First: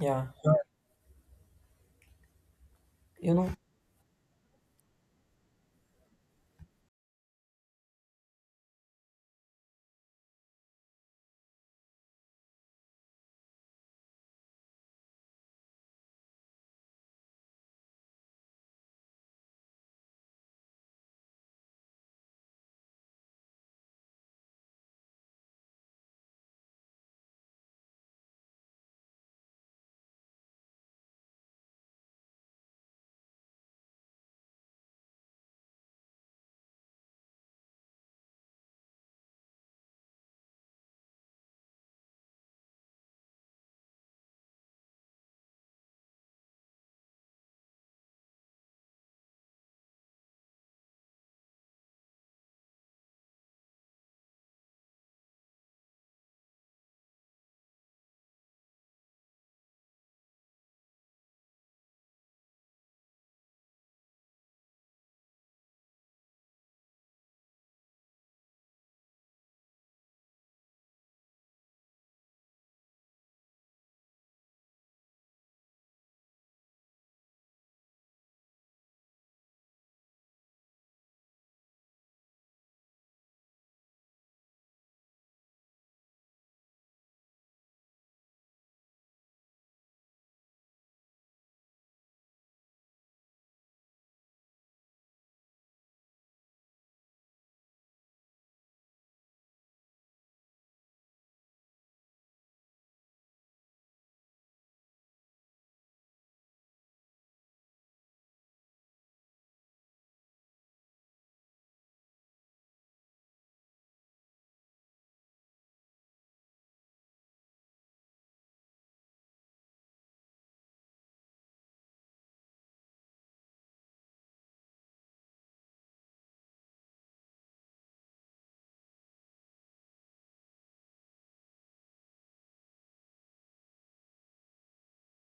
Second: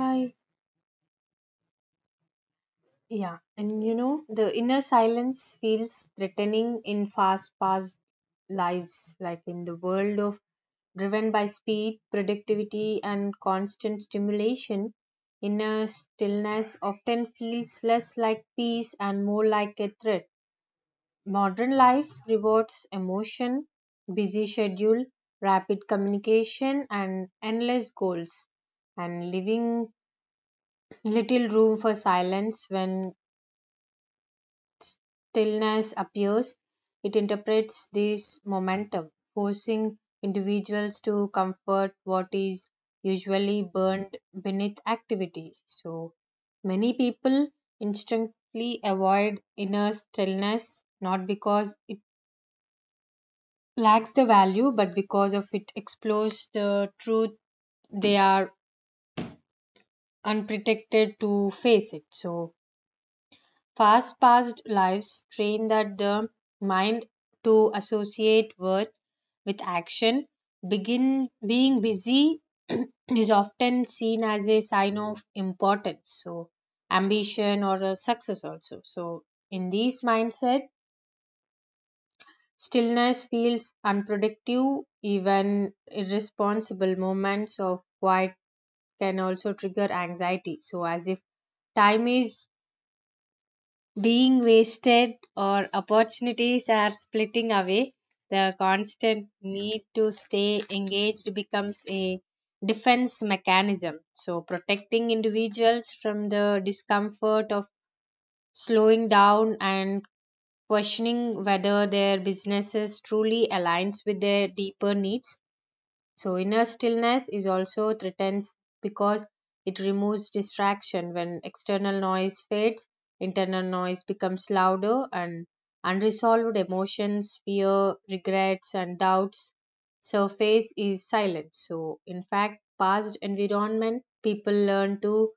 Yeah, you Yeah, know, and you know, the inner silence feels threatening in fast paced lives, like in the world of driven by speed, productivity, and constant stimulation. Inner stillness often feels less like peace and more like a threat. Modern life rewards emotion, busy schedule, rapid communication, and endless goals, and leaving little room for silence. When stillness appears, it interprets this momentum, forcing individuals to comfort what is usually burned beneath activity. So, many people instinctively avoid inner stillness not because it lacks the value but because of it explores the truth they are unprotected to face it. So past lives train that the mind to associate worth with action. Begin being busy is often seen as a sign of importance, so ambition or a success also. So in this mindset, stillness feels unproductive. Even irresponsible moments of quiet can also trigger anxiety. So as if time is being wasted or opportunities are splitting away, the constant need to stay engaged becomes a defense mechanism. So, protecting individuals from the discomfort of slowing down and questioning whether their businesses truly aligns with their deeper needs. So, inner stillness is also threatened because it removes distraction. When external noise fades, internal noise becomes louder, and unresolved emotions, fear, regrets, and doubts surface is silent. So, in fact, past environment people learn to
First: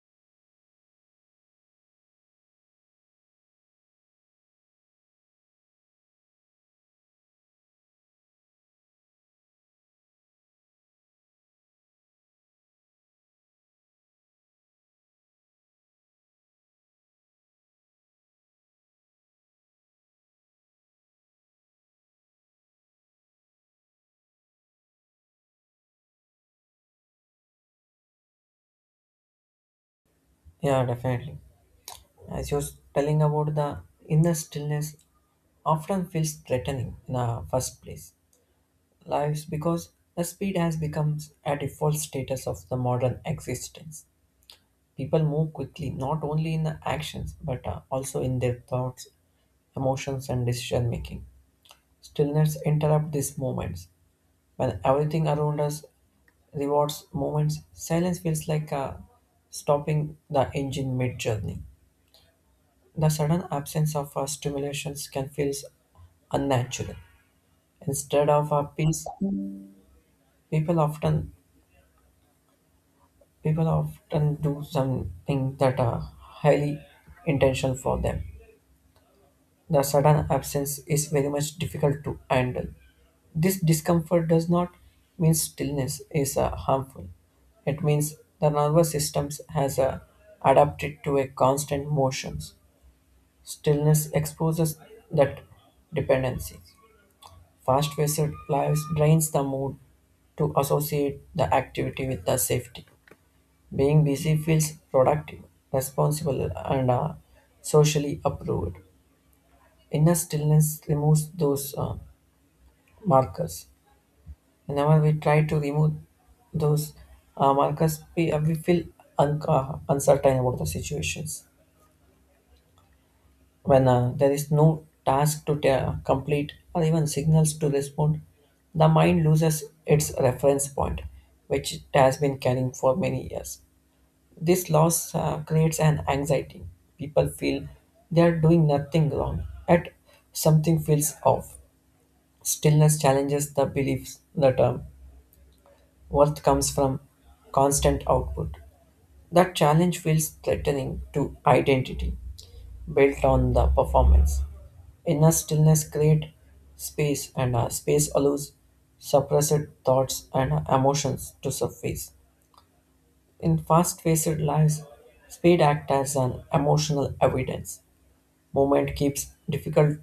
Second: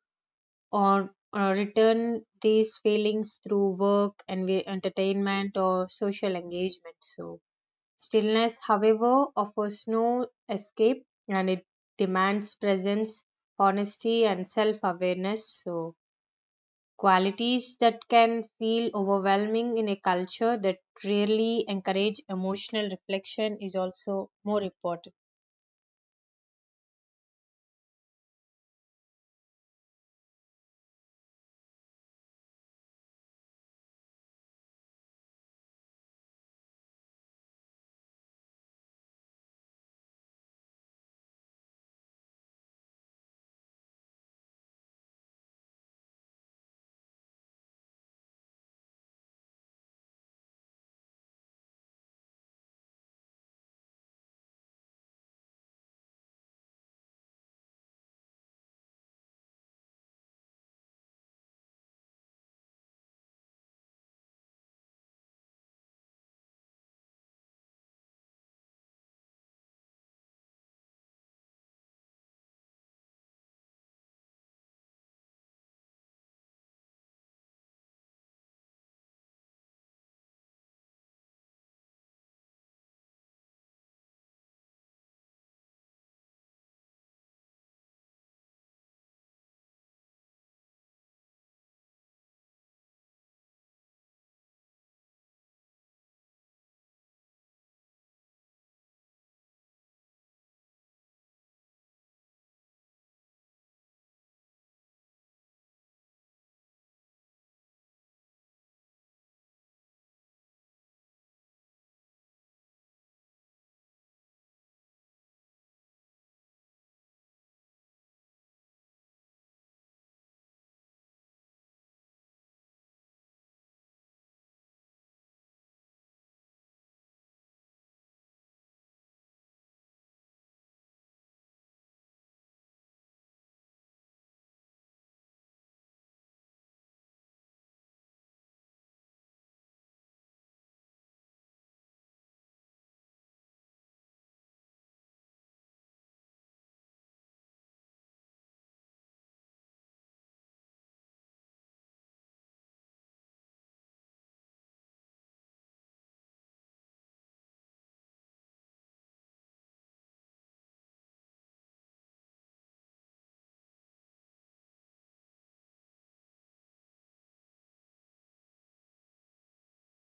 or return these feelings through work and entertainment or social engagement. So, stillness, however, offers no escape, and it demands presence, honesty, and self awareness. So, qualities that can feel overwhelming in a culture that rarely encourage emotional reflection is also more important. yeah, definitely. As you was telling about the inner stillness often feels threatening in the first place. Lives because the speed has become a default status of the modern existence. People move quickly, not only in the actions, but also in their thoughts, emotions, and decision making. Stillness interrupts these moments. When everything around us rewards moments, silence feels like a stopping the engine mid journey. The sudden absence of stimulations can feel unnatural. Instead of a peace, people often people often do something that are highly intentional for them. The sudden absence is very much difficult to handle. This discomfort does not mean stillness is harmful. It means the nervous system has adapted to a constant motions. Stillness exposes that dependency. Fast paced lives drains the mood to associate the activity with the safety. Being busy feels productive, responsible, and socially approved. Inner stillness removes those markers. Whenever we try to remove those markers, we feel uncertain about the situations. When there is no task to complete or even signals to respond, the mind loses its reference point, which it has been carrying for many years. This loss creates an anxiety. People feel they are doing nothing wrong, yet something feels off. Stillness challenges the beliefs that worth comes from constant output. That challenge feels threatening to identity built on the performance. Inner stillness creates space, and space allows suppressed thoughts and emotions to surface. In fast paced lives, speed acts as an emotional evidence. Movement keeps difficult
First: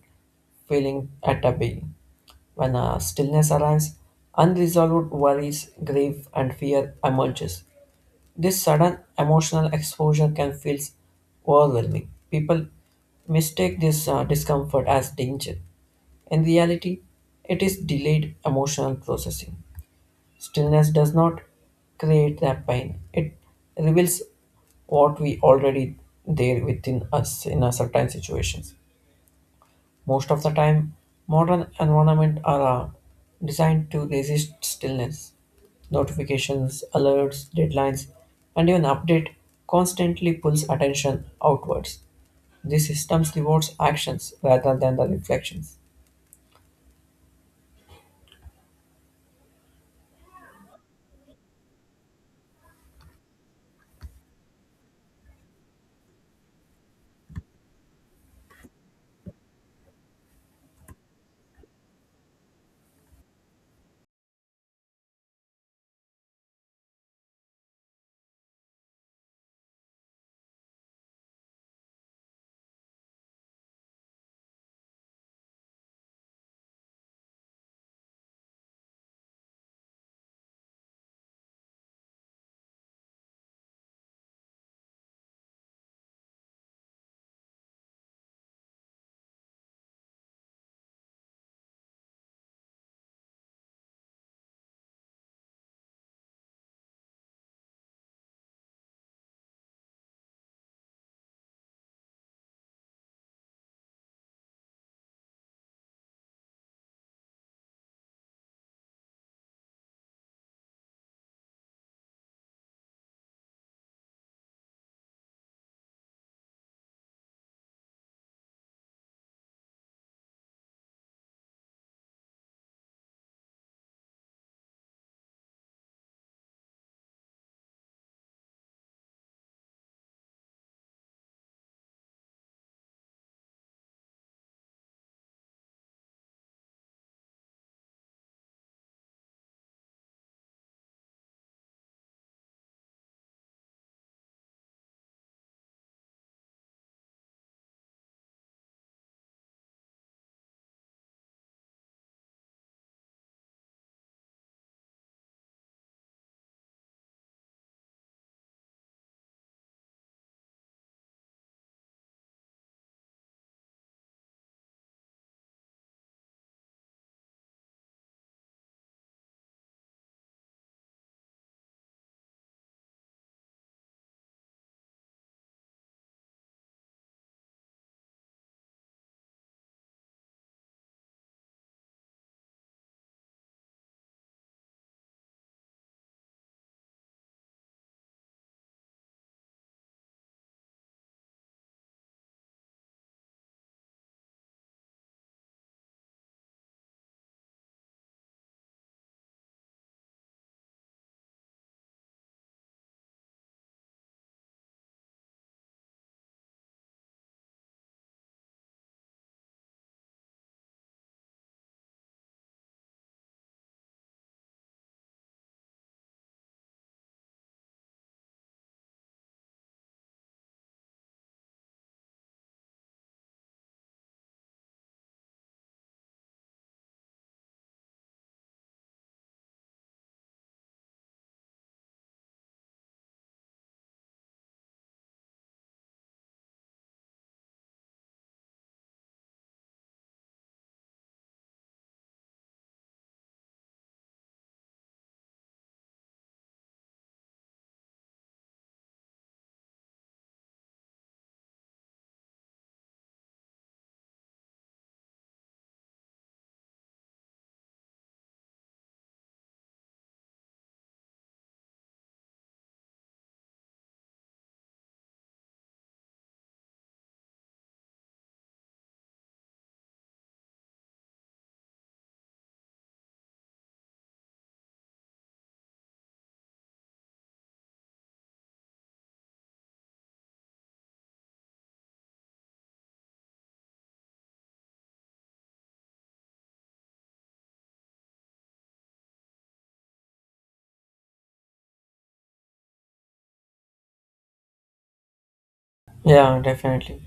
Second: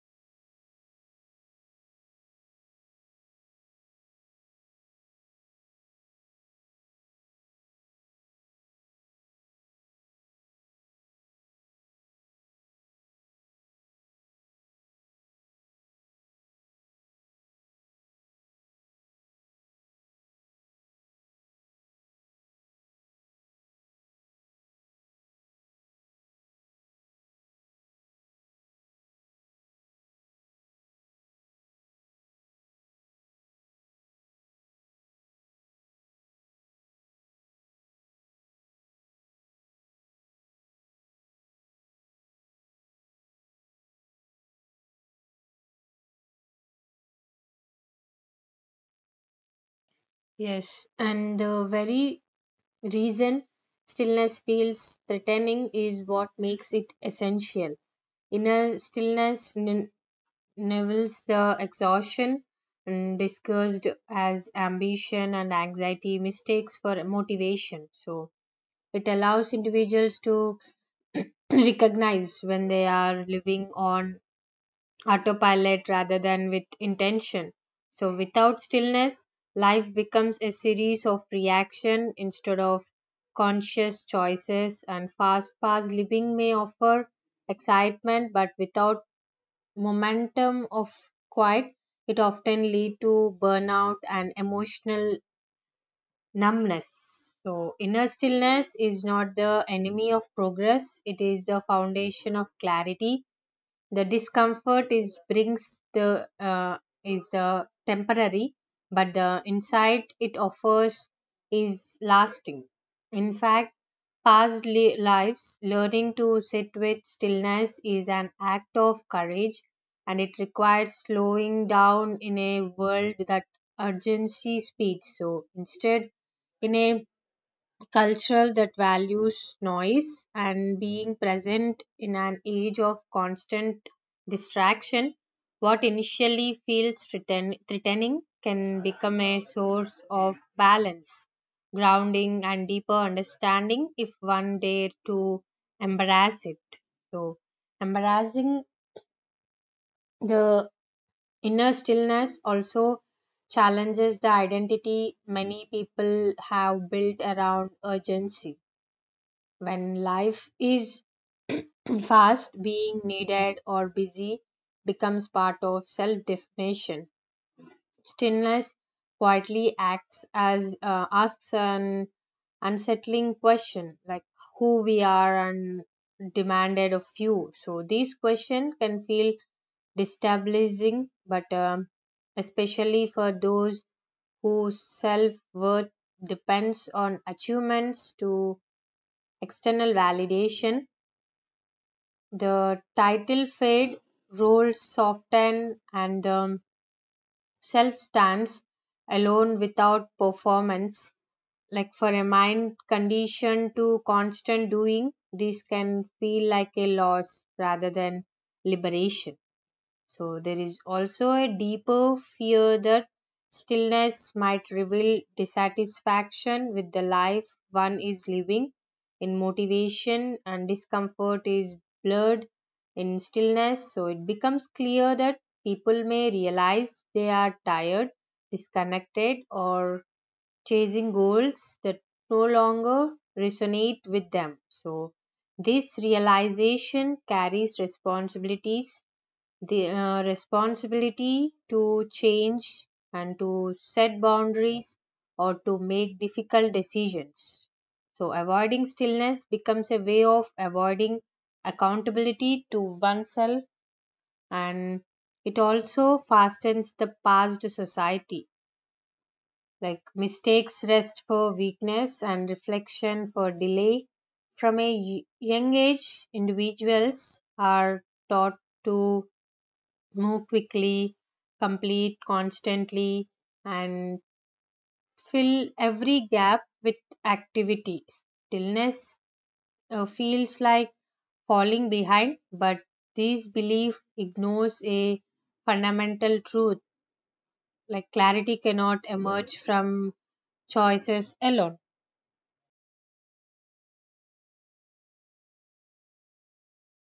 feeling at a bay. When stillness arrives, unresolved worries, grief, and fear emerges. This sudden emotional exposure can feel overwhelming. People mistake this discomfort as danger. In reality, it is delayed emotional processing. Stillness does not create that pain, it reveals what we already there within us in a certain situations. Most of the time, modern environments are designed to resist stillness. Notifications, alerts, deadlines, and even update constantly pulls attention outwards. These systems rewards actions rather than the reflections. Yes, and the very reason stillness feels threatening is what makes it essential. Inner stillness Neville's the exhaustion, and discussed as ambition and anxiety, mistakes for motivation. So it allows individuals to recognize when they are living on autopilot rather than with intention. So without stillness, life becomes a series of reaction instead of conscious choices, and fast paced living may offer excitement but without momentum of quiet it often lead to burnout and emotional numbness. So inner stillness is not the enemy of progress, it is the foundation of clarity. The discomfort is brings the is temporary, but the insight it offers is lasting. In fact, past lives learning to sit with stillness is an act of courage, and it requires slowing down in a world that urgency speeds. So instead, in a culture that values noise and being present in an age of constant distraction, what initially feels threatening can become a source of balance, grounding, and deeper understanding if one dare to embrace it. So, embracing the inner stillness also challenges the identity many people have built around urgency. When life is fast, being needed, or busy becomes part of self definition. Stillness quietly acts as asks an unsettling question like who we are and demanded of you. So these questions can feel destabilizing, but especially for those whose self worth depends on achievements to external validation. The title fade, roles soften, and the self stands alone without performance. Like for a mind conditioned to constant doing, this can feel like a loss rather than liberation. So there is also a deeper fear that stillness might reveal dissatisfaction with the life one is living. In motivation and discomfort is blurred in stillness, so it becomes clear that people may realize they are tired, disconnected, or chasing goals that no longer resonate with them. So this realization carries responsibilities, the responsibility to change and to set boundaries or to make difficult decisions. So, avoiding stillness becomes a way of avoiding accountability to oneself, and it also fastens the past society. Like mistakes rest for weakness and reflection for delay. From a young age, individuals are taught to move quickly, complete constantly, and fill every gap with activity. Stillness feels like falling behind, but this belief ignores a fundamental truth, like clarity cannot emerge from choices alone. Yeah, definitely.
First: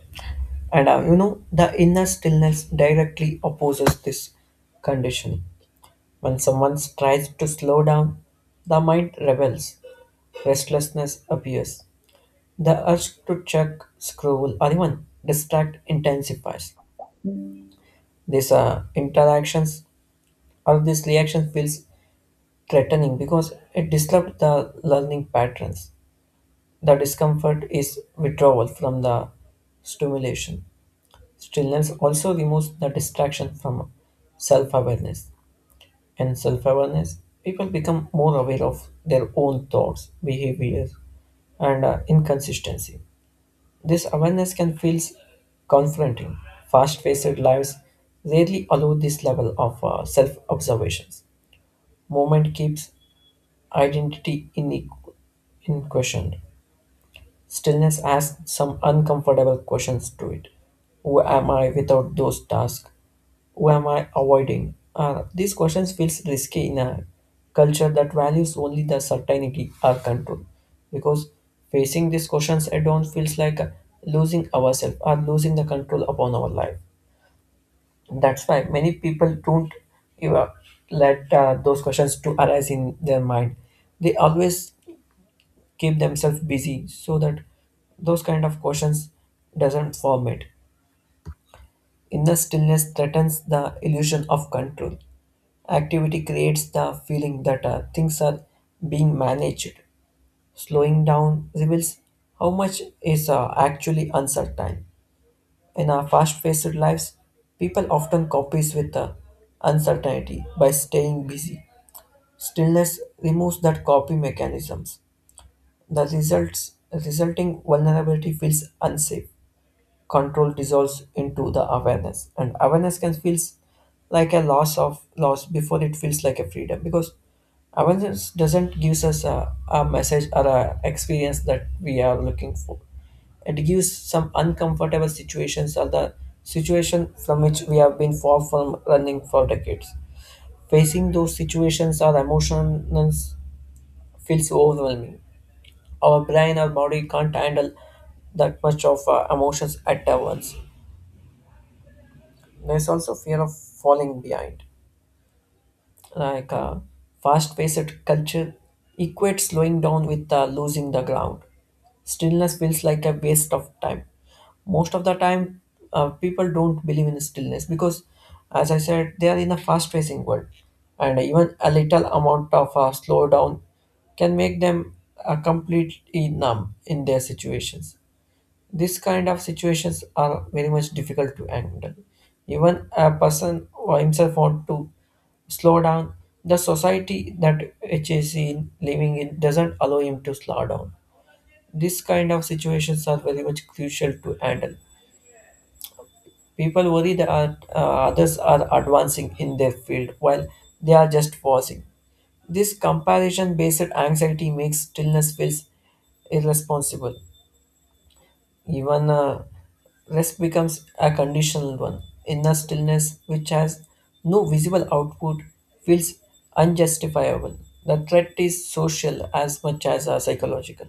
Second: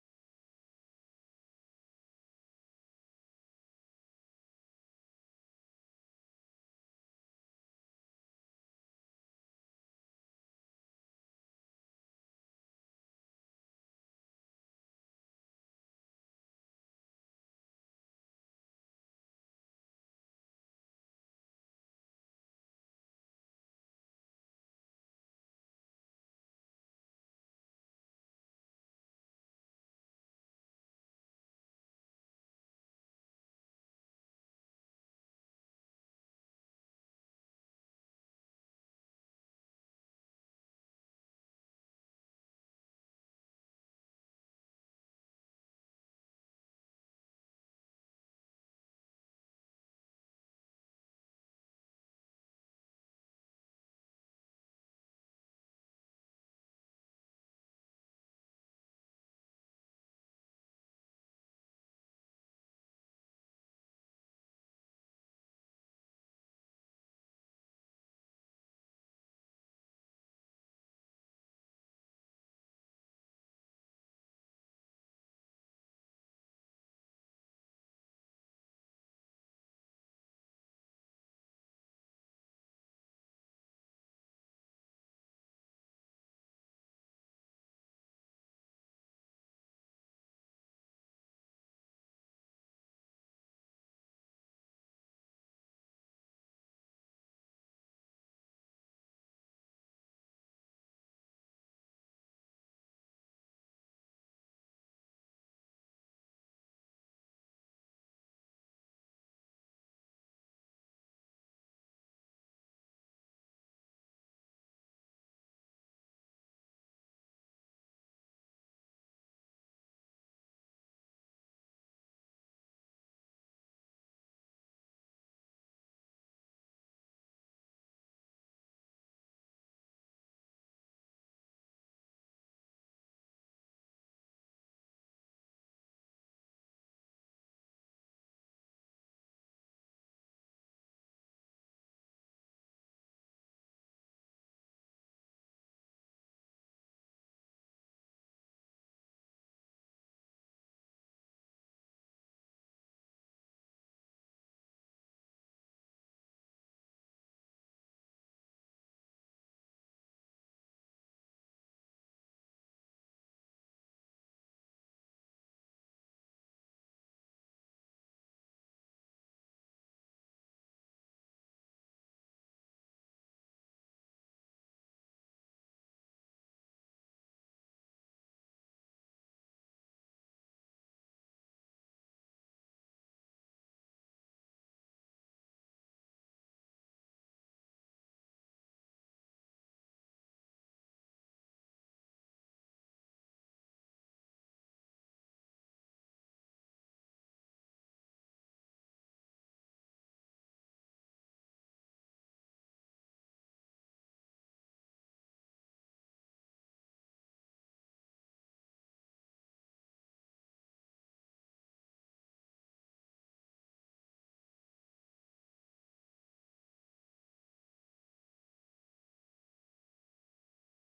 And you know, the inner stillness directly opposes this conditioning. When someone tries to slow down, the mind rebels, restlessness appears. The urge to check, scroll, or even distract intensifies. These interactions or this reaction feels threatening because it disrupts the learning patterns. The discomfort is withdrawal from the stimulation. Stillness also removes the distraction from self awareness. And self awareness, people become more aware of their own thoughts, behavior, and inconsistency. This awareness can feel confronting. Fast paced lives rarely allow this level of self observations. Movement keeps identity in, question. Stillness asks some uncomfortable questions to it. Who am I without those tasks? Who am I avoiding? These questions feels risky in a culture that values only the certainty or control. Because facing these questions head-on feels like losing ourselves or losing the control upon our life. That's why many people don't give up, let those questions to arise in their mind. They always keep themselves busy so that those kind of questions doesn't form it. Inner stillness threatens the illusion of control. Activity creates the feeling that things are being managed. Slowing down reveals how much is actually uncertain. In our fast-paced lives, people often copies with the uncertainty by staying busy. Stillness removes that copy mechanisms. The results, resulting vulnerability feels unsafe. Control dissolves into the awareness, and awareness can feels like a loss of loss before it feels like a freedom because awareness doesn't gives us a message or a experience that we are looking for. It gives some uncomfortable situations or the situation from which we have been far from running for decades. Facing those situations or emotions feels overwhelming, our brain or body can't handle that much of emotions at once. There's also fear of falling behind. Like fast-paced culture equates slowing down with losing the ground. Stillness feels like a waste of time. Most of the time, people don't believe in stillness because, as I said, they are in a fast-pacing world, and even a little amount of slowdown can make them completely numb in their situations. This kind of situations are very much difficult to handle. Even a person or himself want to slow down, the society that which is in living in doesn't allow him to slow down. This kind of situations are very much crucial to handle. People worry that others are advancing in their field while they are just pausing. This comparison based anxiety makes stillness feels irresponsible. Even rest becomes a conditional one. Inner stillness, which has no visible output, feels unjustifiable. The threat is social as much as psychological.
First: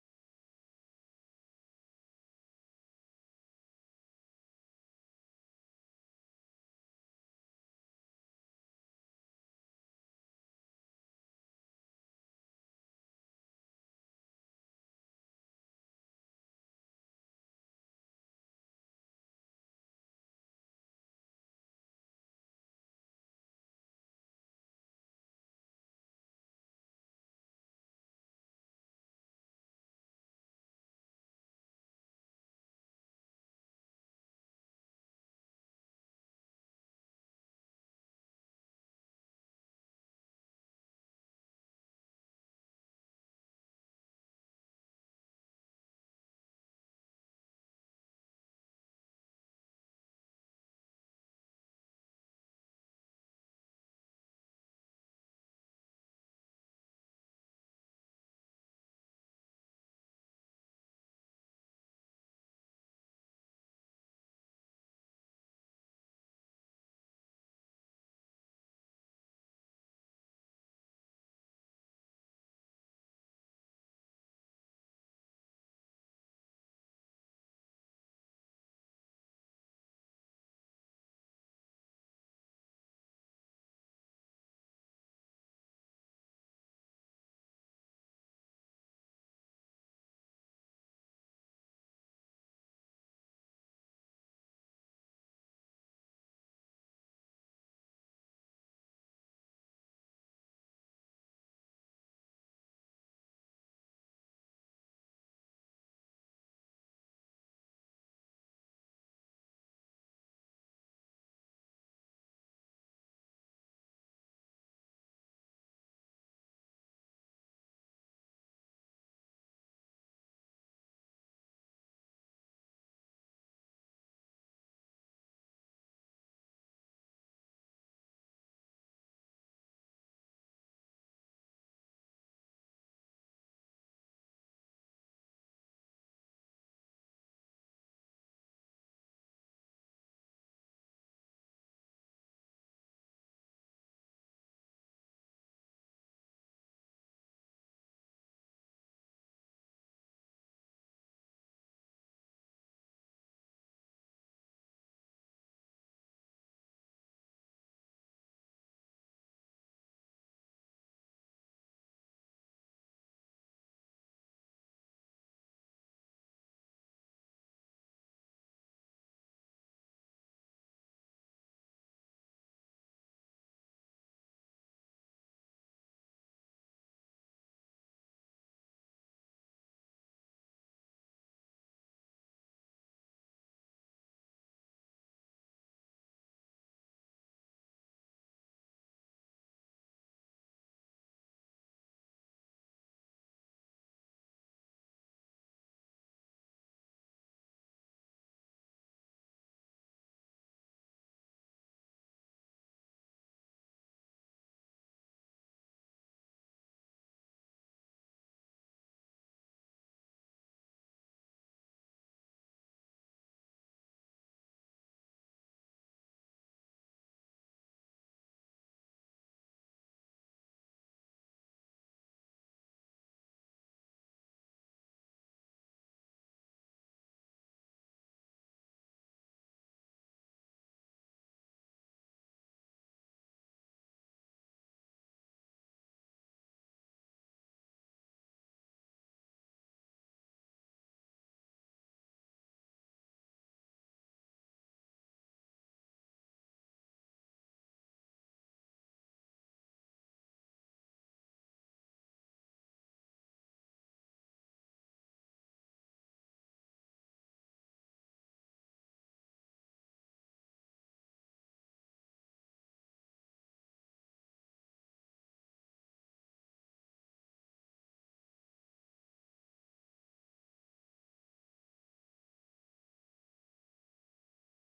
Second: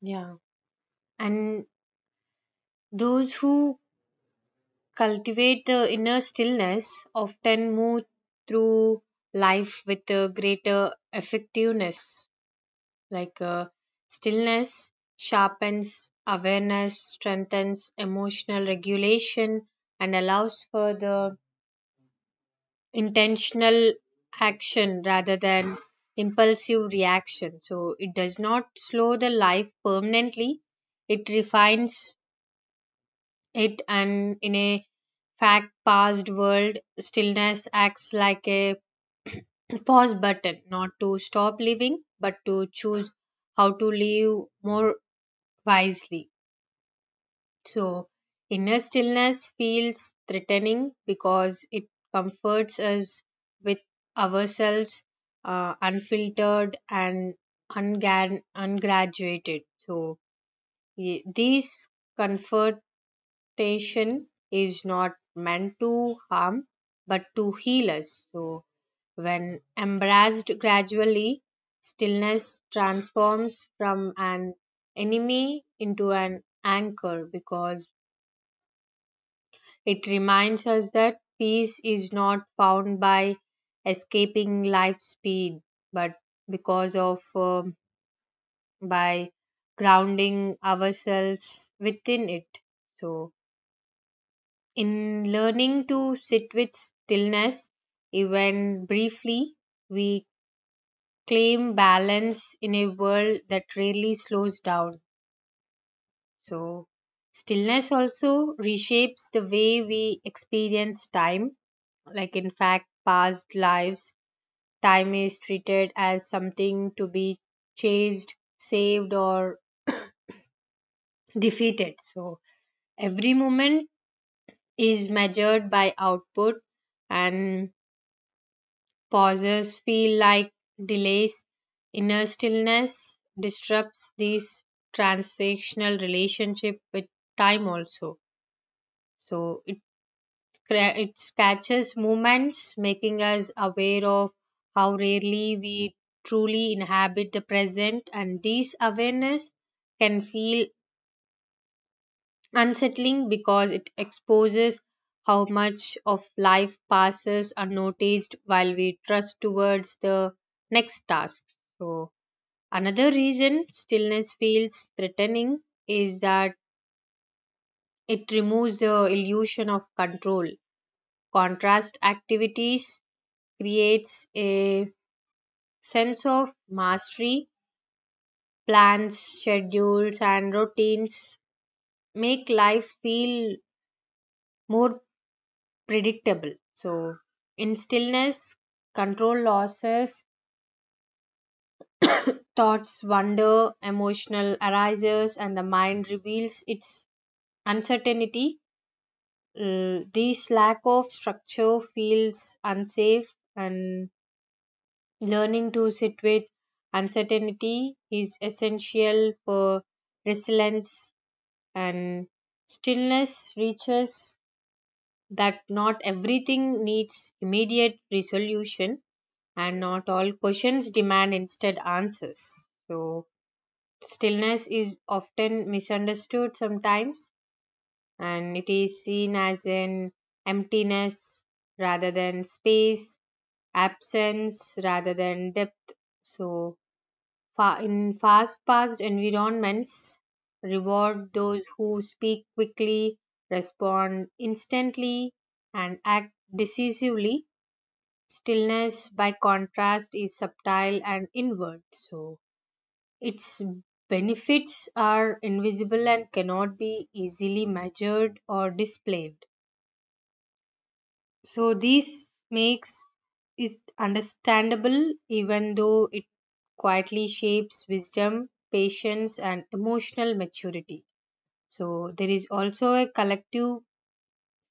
Yeah. And those who cultivate the inner stillness often move through life with a greater effectiveness. Like stillness sharpens awareness, strengthens emotional regulation, and allows for the intentional action rather than impulsive reaction. So it does not slow the life permanently, it refines it. And in a fact past world, stillness acts like a pause button, not to stop living but to choose how to live more wisely. So, inner stillness feels threatening because it comforts us with ourselves, unfiltered and ungraduated. So, these comfort temptation is not meant to harm but to heal us. So, when embraced gradually, stillness transforms from an enemy into an anchor, because it reminds us that peace is not found by escaping life's speed but because of by grounding ourselves within it. So, in learning to sit with stillness, even briefly, we claim balance in a world that rarely slows down. So, stillness also reshapes the way we experience time. Like, in fact, past lives, time is treated as something to be chased, saved, or defeated. So, every moment is measured by output, and pauses feel like delays. Inner stillness disrupts this transactional relationship with time also. So it, it catches moments, making us aware of how rarely we truly inhabit the present, and this awareness can feel unsettling because it exposes how much of life passes unnoticed while we trust towards the next task. So, another reason stillness feels threatening is that it removes the illusion of control. Contrast activities creates a sense of mastery. Plans, schedules, and routines make life feel more predictable. So, in stillness, control losses, thoughts wander, emotional arises, and the mind reveals its uncertainty. This lack of structure feels unsafe, and learning to sit with uncertainty is essential for resilience, and stillness reaches that not everything needs immediate resolution and not all questions demand instead answers. So, stillness is often misunderstood sometimes, and it is seen as an emptiness rather than space, absence rather than depth. So, in fast paced environments, reward those who speak quickly, respond instantly, and act decisively. Stillness, by contrast, is subtle and inward, so its benefits are invisible and cannot be easily measured or displayed. So, this makes it understandable even though it quietly shapes wisdom, patience, and emotional maturity. So, there is also a collective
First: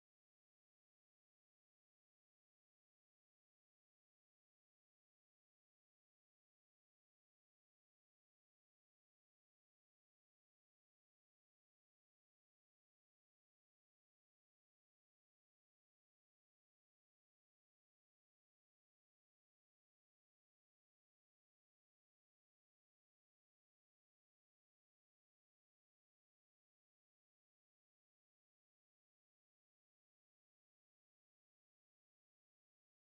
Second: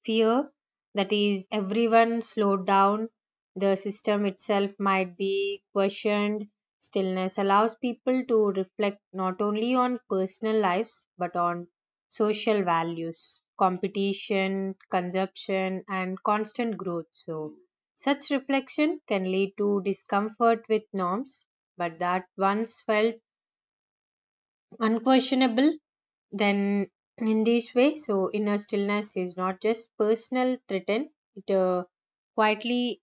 fear that is everyone slowed down the system itself might be questioned. Stillness allows people to reflect not only on personal lives but on social values, competition, consumption, and constant growth. So such reflection can lead to discomfort with norms but that once felt unquestionable. Then in this way, so inner stillness is not just personal threaten, it quietly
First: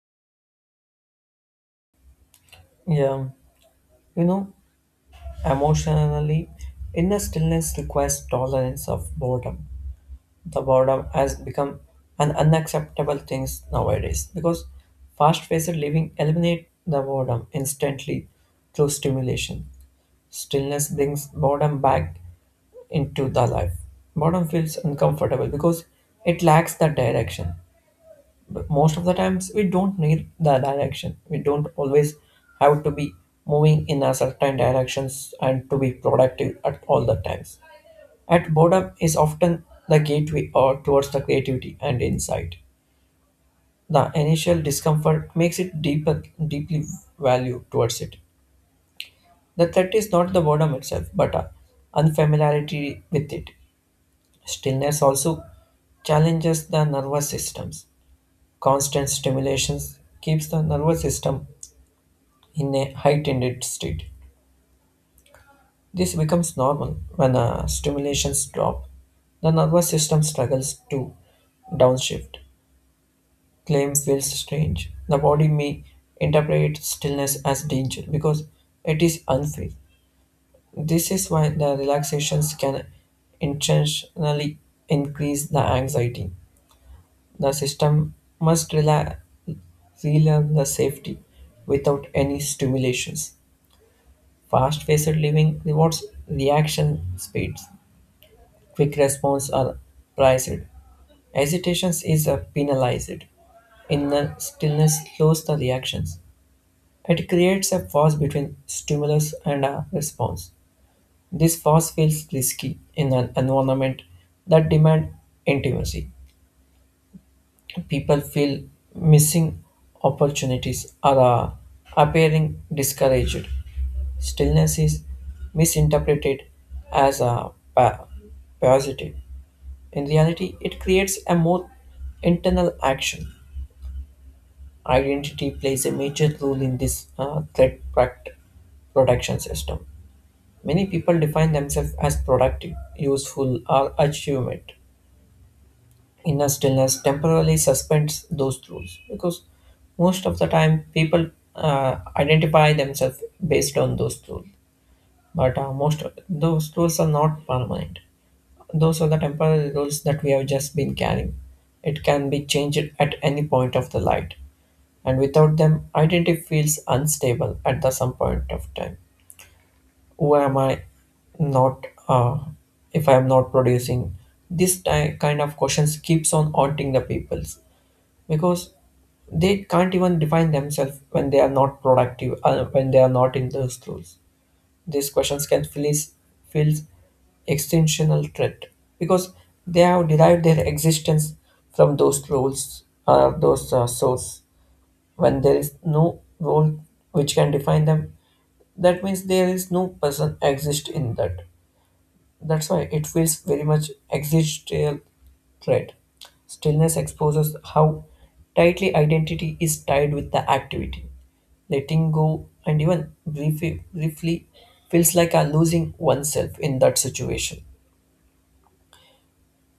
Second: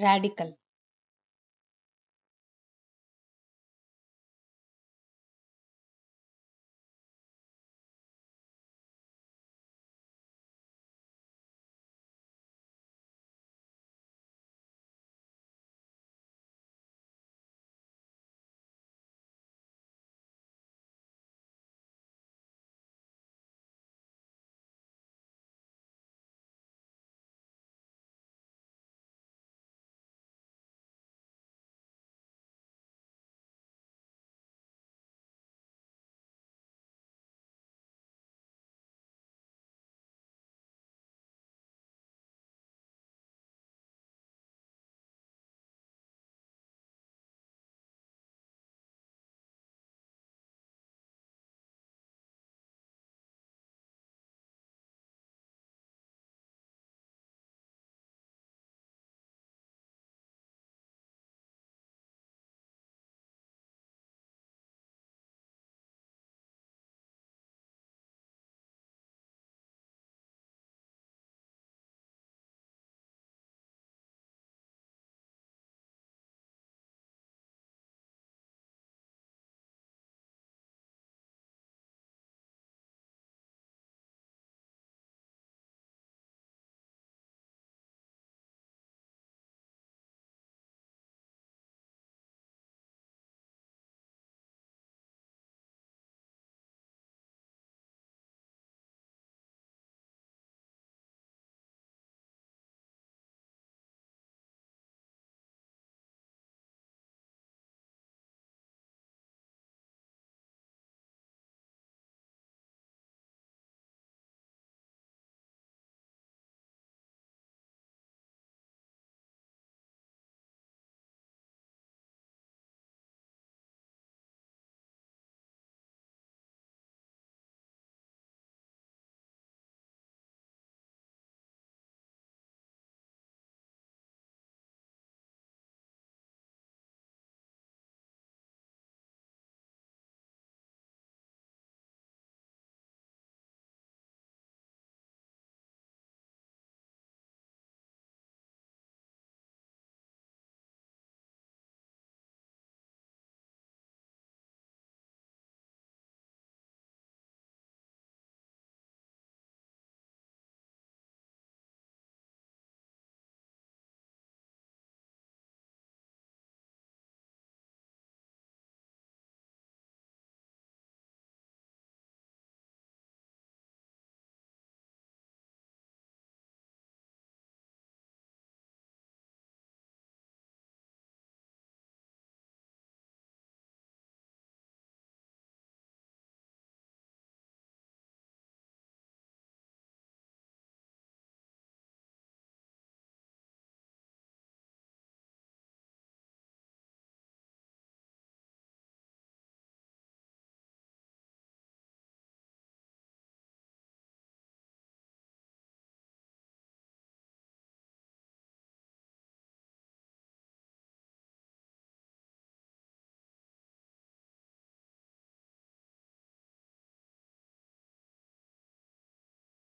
radical. Yeah, you know, emotionally, inner stillness requires tolerance of boredom. The boredom has become an unacceptable thing nowadays because fast-paced living eliminate the boredom instantly through stimulation. Stillness brings boredom back into the life. Boredom feels uncomfortable because it lacks the direction. But most of the times, we don't need the direction. We don't always have to be moving in a certain directions and to be productive at all the times. At boredom is often the gateway or towards the creativity and insight. The initial discomfort makes it deeper, deeply value towards it. The threat is not the boredom itself, but a unfamiliarity with it. Stillness also challenges the nervous systems. Constant stimulations keeps the nervous system in a heightened state. This becomes normal when stimulations drop. The nervous system struggles to downshift. Claim feels strange. The body may interpret stillness as danger because it is unfair. This is why the relaxations can intentionally increase the anxiety. The system must relearn the safety without any stimulations. Fast paced living rewards reaction speeds. Quick response are prized. Hesitations is penalized. Inner stillness slows the reactions. It creates a pause between stimulus and a response. This pause feels risky in an environment that demand intimacy. People feel missing opportunities or appearing discouraged. Stillness is misinterpreted as a positive. In reality, it creates a more internal action. Identity plays a major role in this threat protection system. Many people define themselves as productive, useful, or achievement. Inner stillness temporarily suspends those rules because most of the time people identify themselves based on those rules. But most of those rules are not permanent. Those are the temporary rules that we have just been carrying. It can be changed at any point of the light, and without them, identity feels unstable at the some point of time. Who am I not if I am not producing? This kind of questions keeps on haunting the peoples because they can't even define themselves when they are not productive, when they are not in the schools. These questions can feels extensional threat because they have derived their existence from those roles or those source. When there is no role which can define them, that means there is no person exist in that. That's why it feels very much existential threat. Stillness exposes how tightly identity is tied with the activity. Letting go and even briefly feels like a losing oneself in that situation.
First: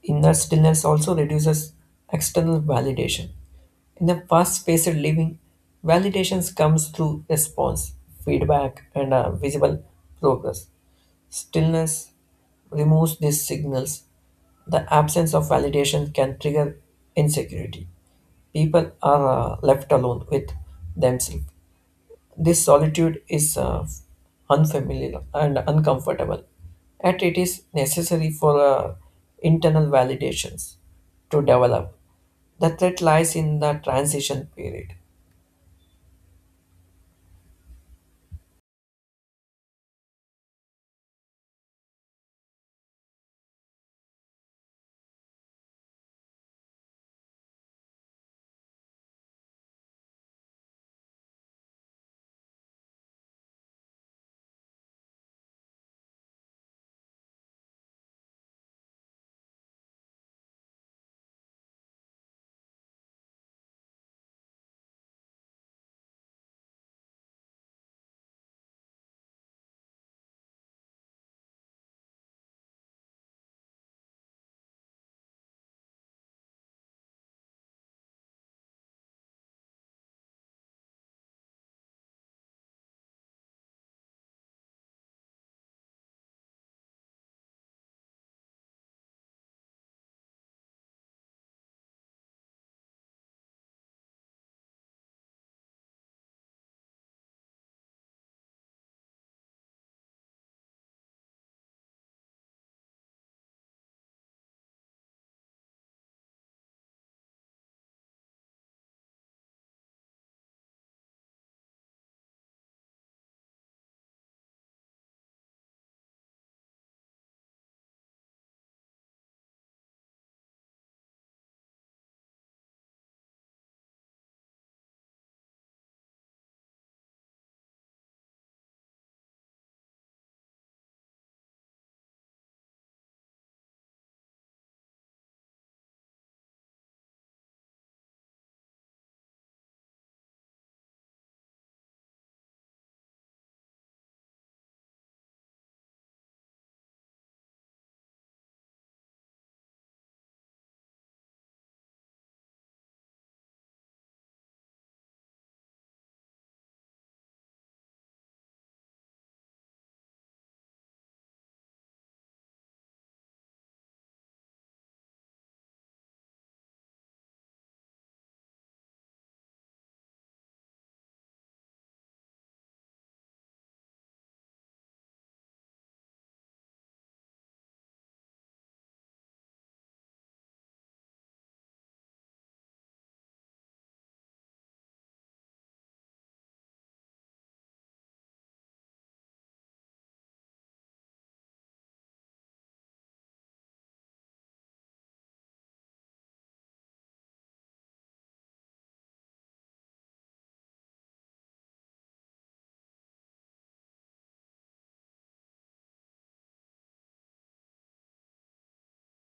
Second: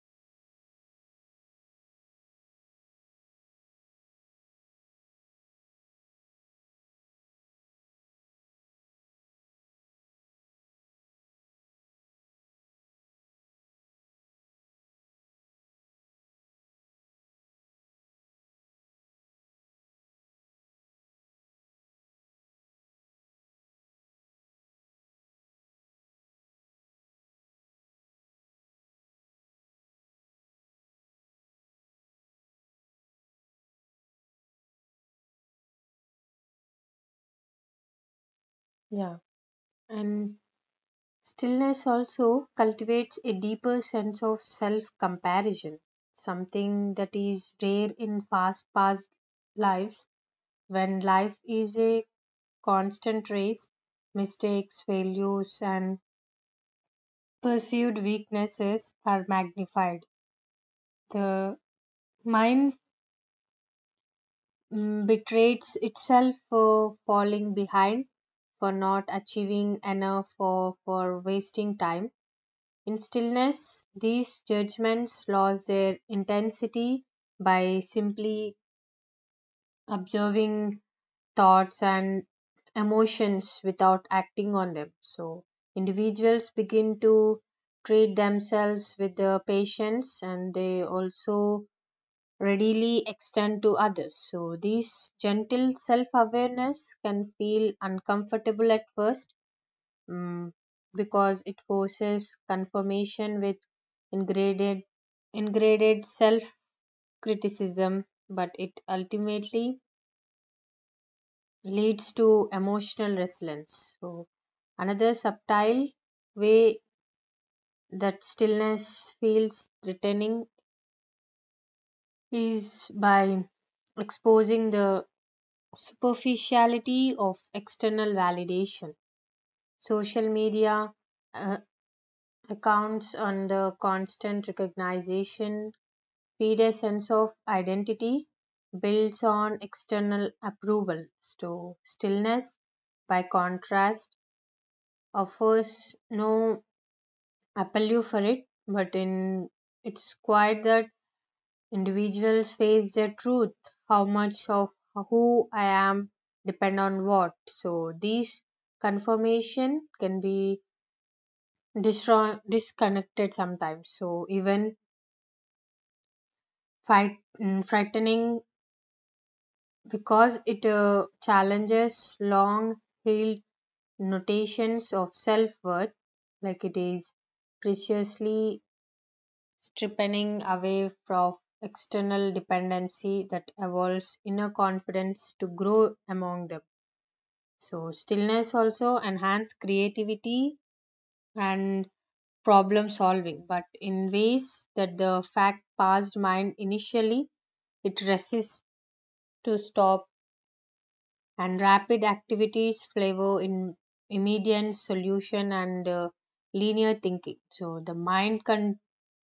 Inner stillness also reduces external validation. In a fast-paced living, validations comes through response, feedback, and visible progress. Stillness removes these signals. The absence of validation can trigger insecurity. People are left alone with themselves. This solitude is unfamiliar and uncomfortable, yet it is necessary for internal validations to develop. The threat lies in the transition period. Yeah, and stillness also cultivates a deeper sense of self comparison, something that is rare in fast paced lives. When life is a constant race, mistakes, failures, and perceived weaknesses are magnified. The mind betrays itself for falling behind, for not achieving enough, or for wasting time. In stillness, these judgments lose their intensity by simply observing thoughts and emotions without acting on them. So, individuals begin to treat themselves with the patience, and they also readily extend to others. So, this gentle self awareness can feel uncomfortable at first, mm, because it forces confirmation with ingrained, ingrained self criticism, but it ultimately leads to emotional resilience. So, another subtle way that stillness feels threatening is by exposing the superficiality of external validation. Social media uh, accounts on the constant recognition feed a sense of identity builds on external approval. So stillness, by contrast, offers no appeal for it, but in it's quite that individuals face their truth, how much of who I am depend on what. So these confirmation can be disconnected sometimes. So even frightening because it challenges long held notations of self worth, like it is preciously tripping away from external dependency that evolves inner confidence to grow among them. So, stillness also enhances creativity and problem solving, but in ways that the fact passed mind initially, it resists to stop, and rapid activities flavor in immediate solution and linear thinking. So the mind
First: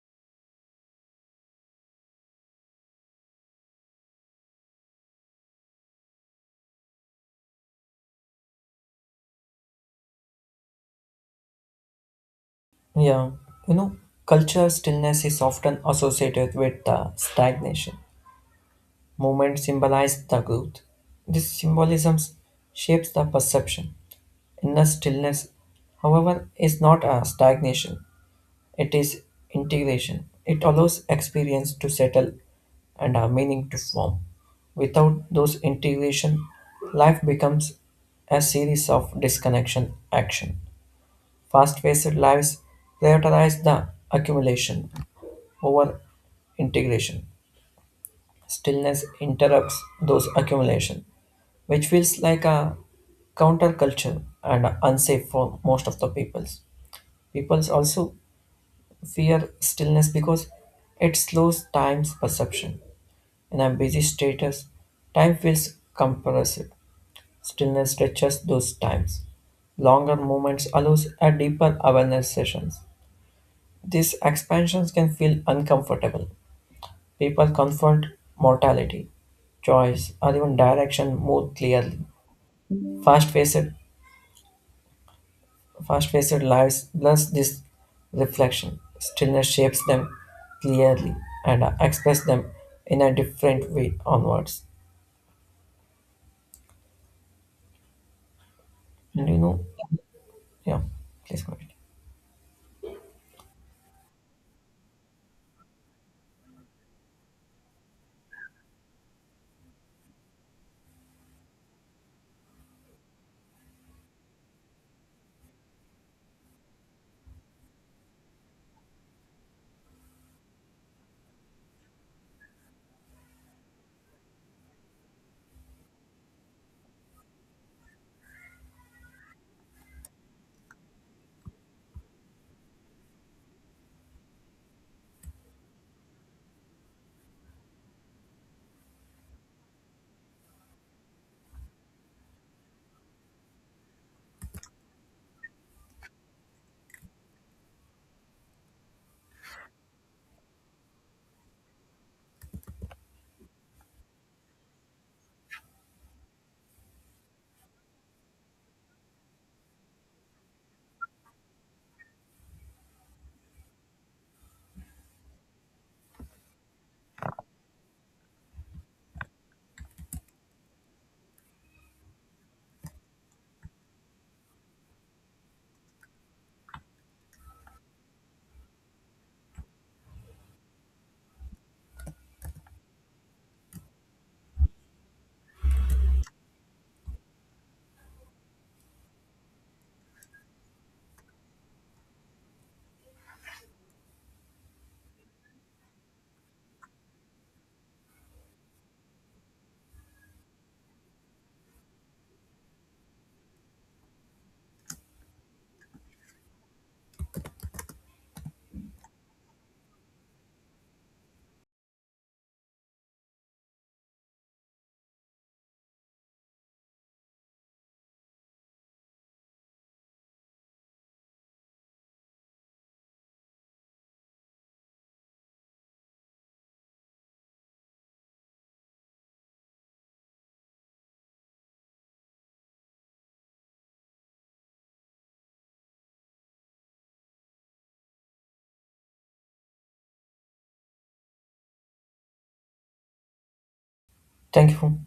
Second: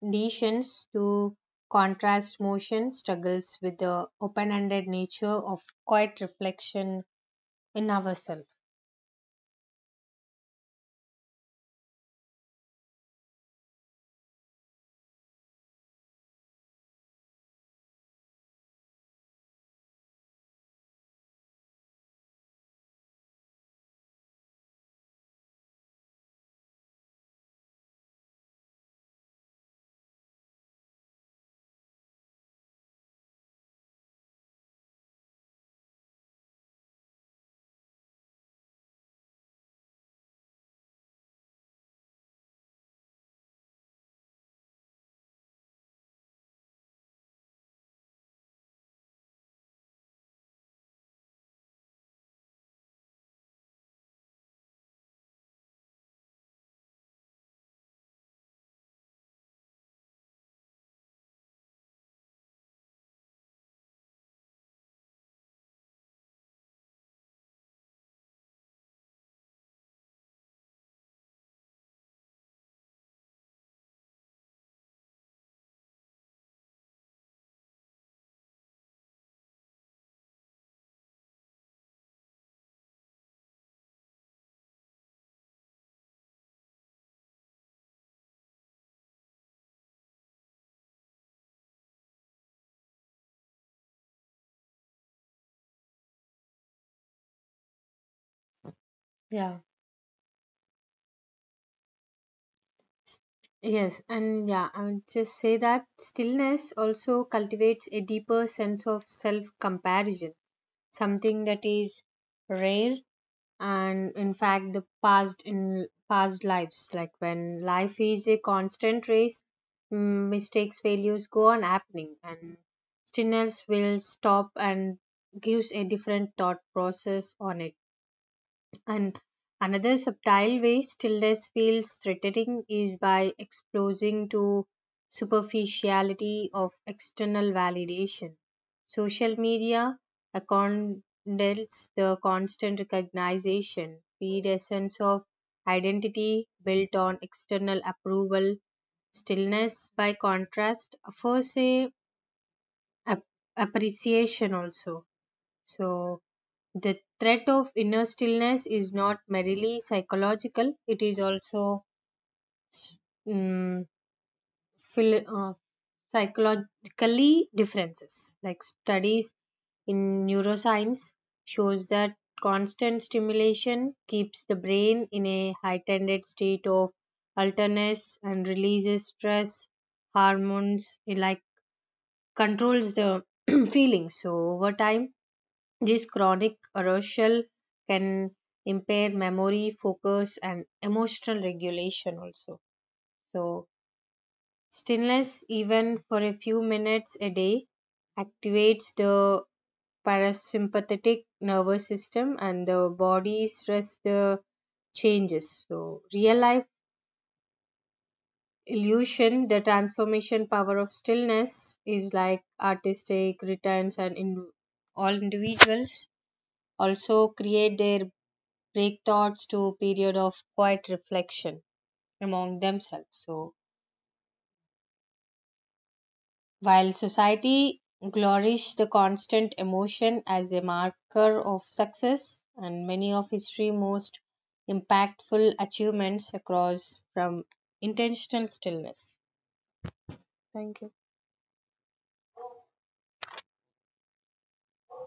conditions to contrast motion struggles with the open-ended nature of quiet reflection in ourselves. Yeah, you know, culture stillness is often associated with stagnation. Movement symbolized the growth. This symbolism shapes the perception. Inner stillness, however, is not a stagnation, it is integration. It allows experience to settle and a meaning to form. Without those integration, life becomes a series of disconnection action. Fast-paced lives prioritize the accumulation over integration. Stillness interrupts those accumulation, which feels like a counterculture and unsafe for most of the peoples. Peoples also fear stillness because it slows time's perception. In a busy status, time feels compressive. Stillness stretches those times. Longer moments allows a deeper awareness sessions. These expansions can feel uncomfortable. People confront mortality, choice, or even direction more clearly. Fast-paced Fast-paced lives blurs this reflection. Stillness shapes them clearly and expresses them in a different way onwards. And you Yeah. know, yeah, please go ahead. Yes, and yeah, I would just say that stillness also cultivates a deeper sense of self comparison, something that is rare and in fact the past in past lives, like when life is a constant race, mistakes failures go on happening and stillness will stop and gives a different thought process on it. And another subtle way stillness feels threatening is by exposing to superficiality of external validation. Social media accommodates the constant recognition, feed a sense of identity built on external approval. Stillness, by contrast, offers a ap- appreciation also. So the threat of inner stillness is not merely psychological, it is also um phil- uh, psychologically differences. Like studies in neuroscience shows that constant stimulation keeps the brain in a heightened state of alertness and releases stress hormones. It like controls the feelings. So over time, this chronic arousal can impair memory, focus, and emotional regulation also. So, stillness, even for a few minutes a day, activates the parasympathetic nervous system and the body stress the changes. So, real life illusion, the transformation power of stillness is like artistic returns, and in all individuals also create their break thoughts to a period of quiet reflection among themselves. So, while society glories the constant emotion as a marker of success, and many of history's most impactful achievements across from intentional stillness. Thank you. Thank you.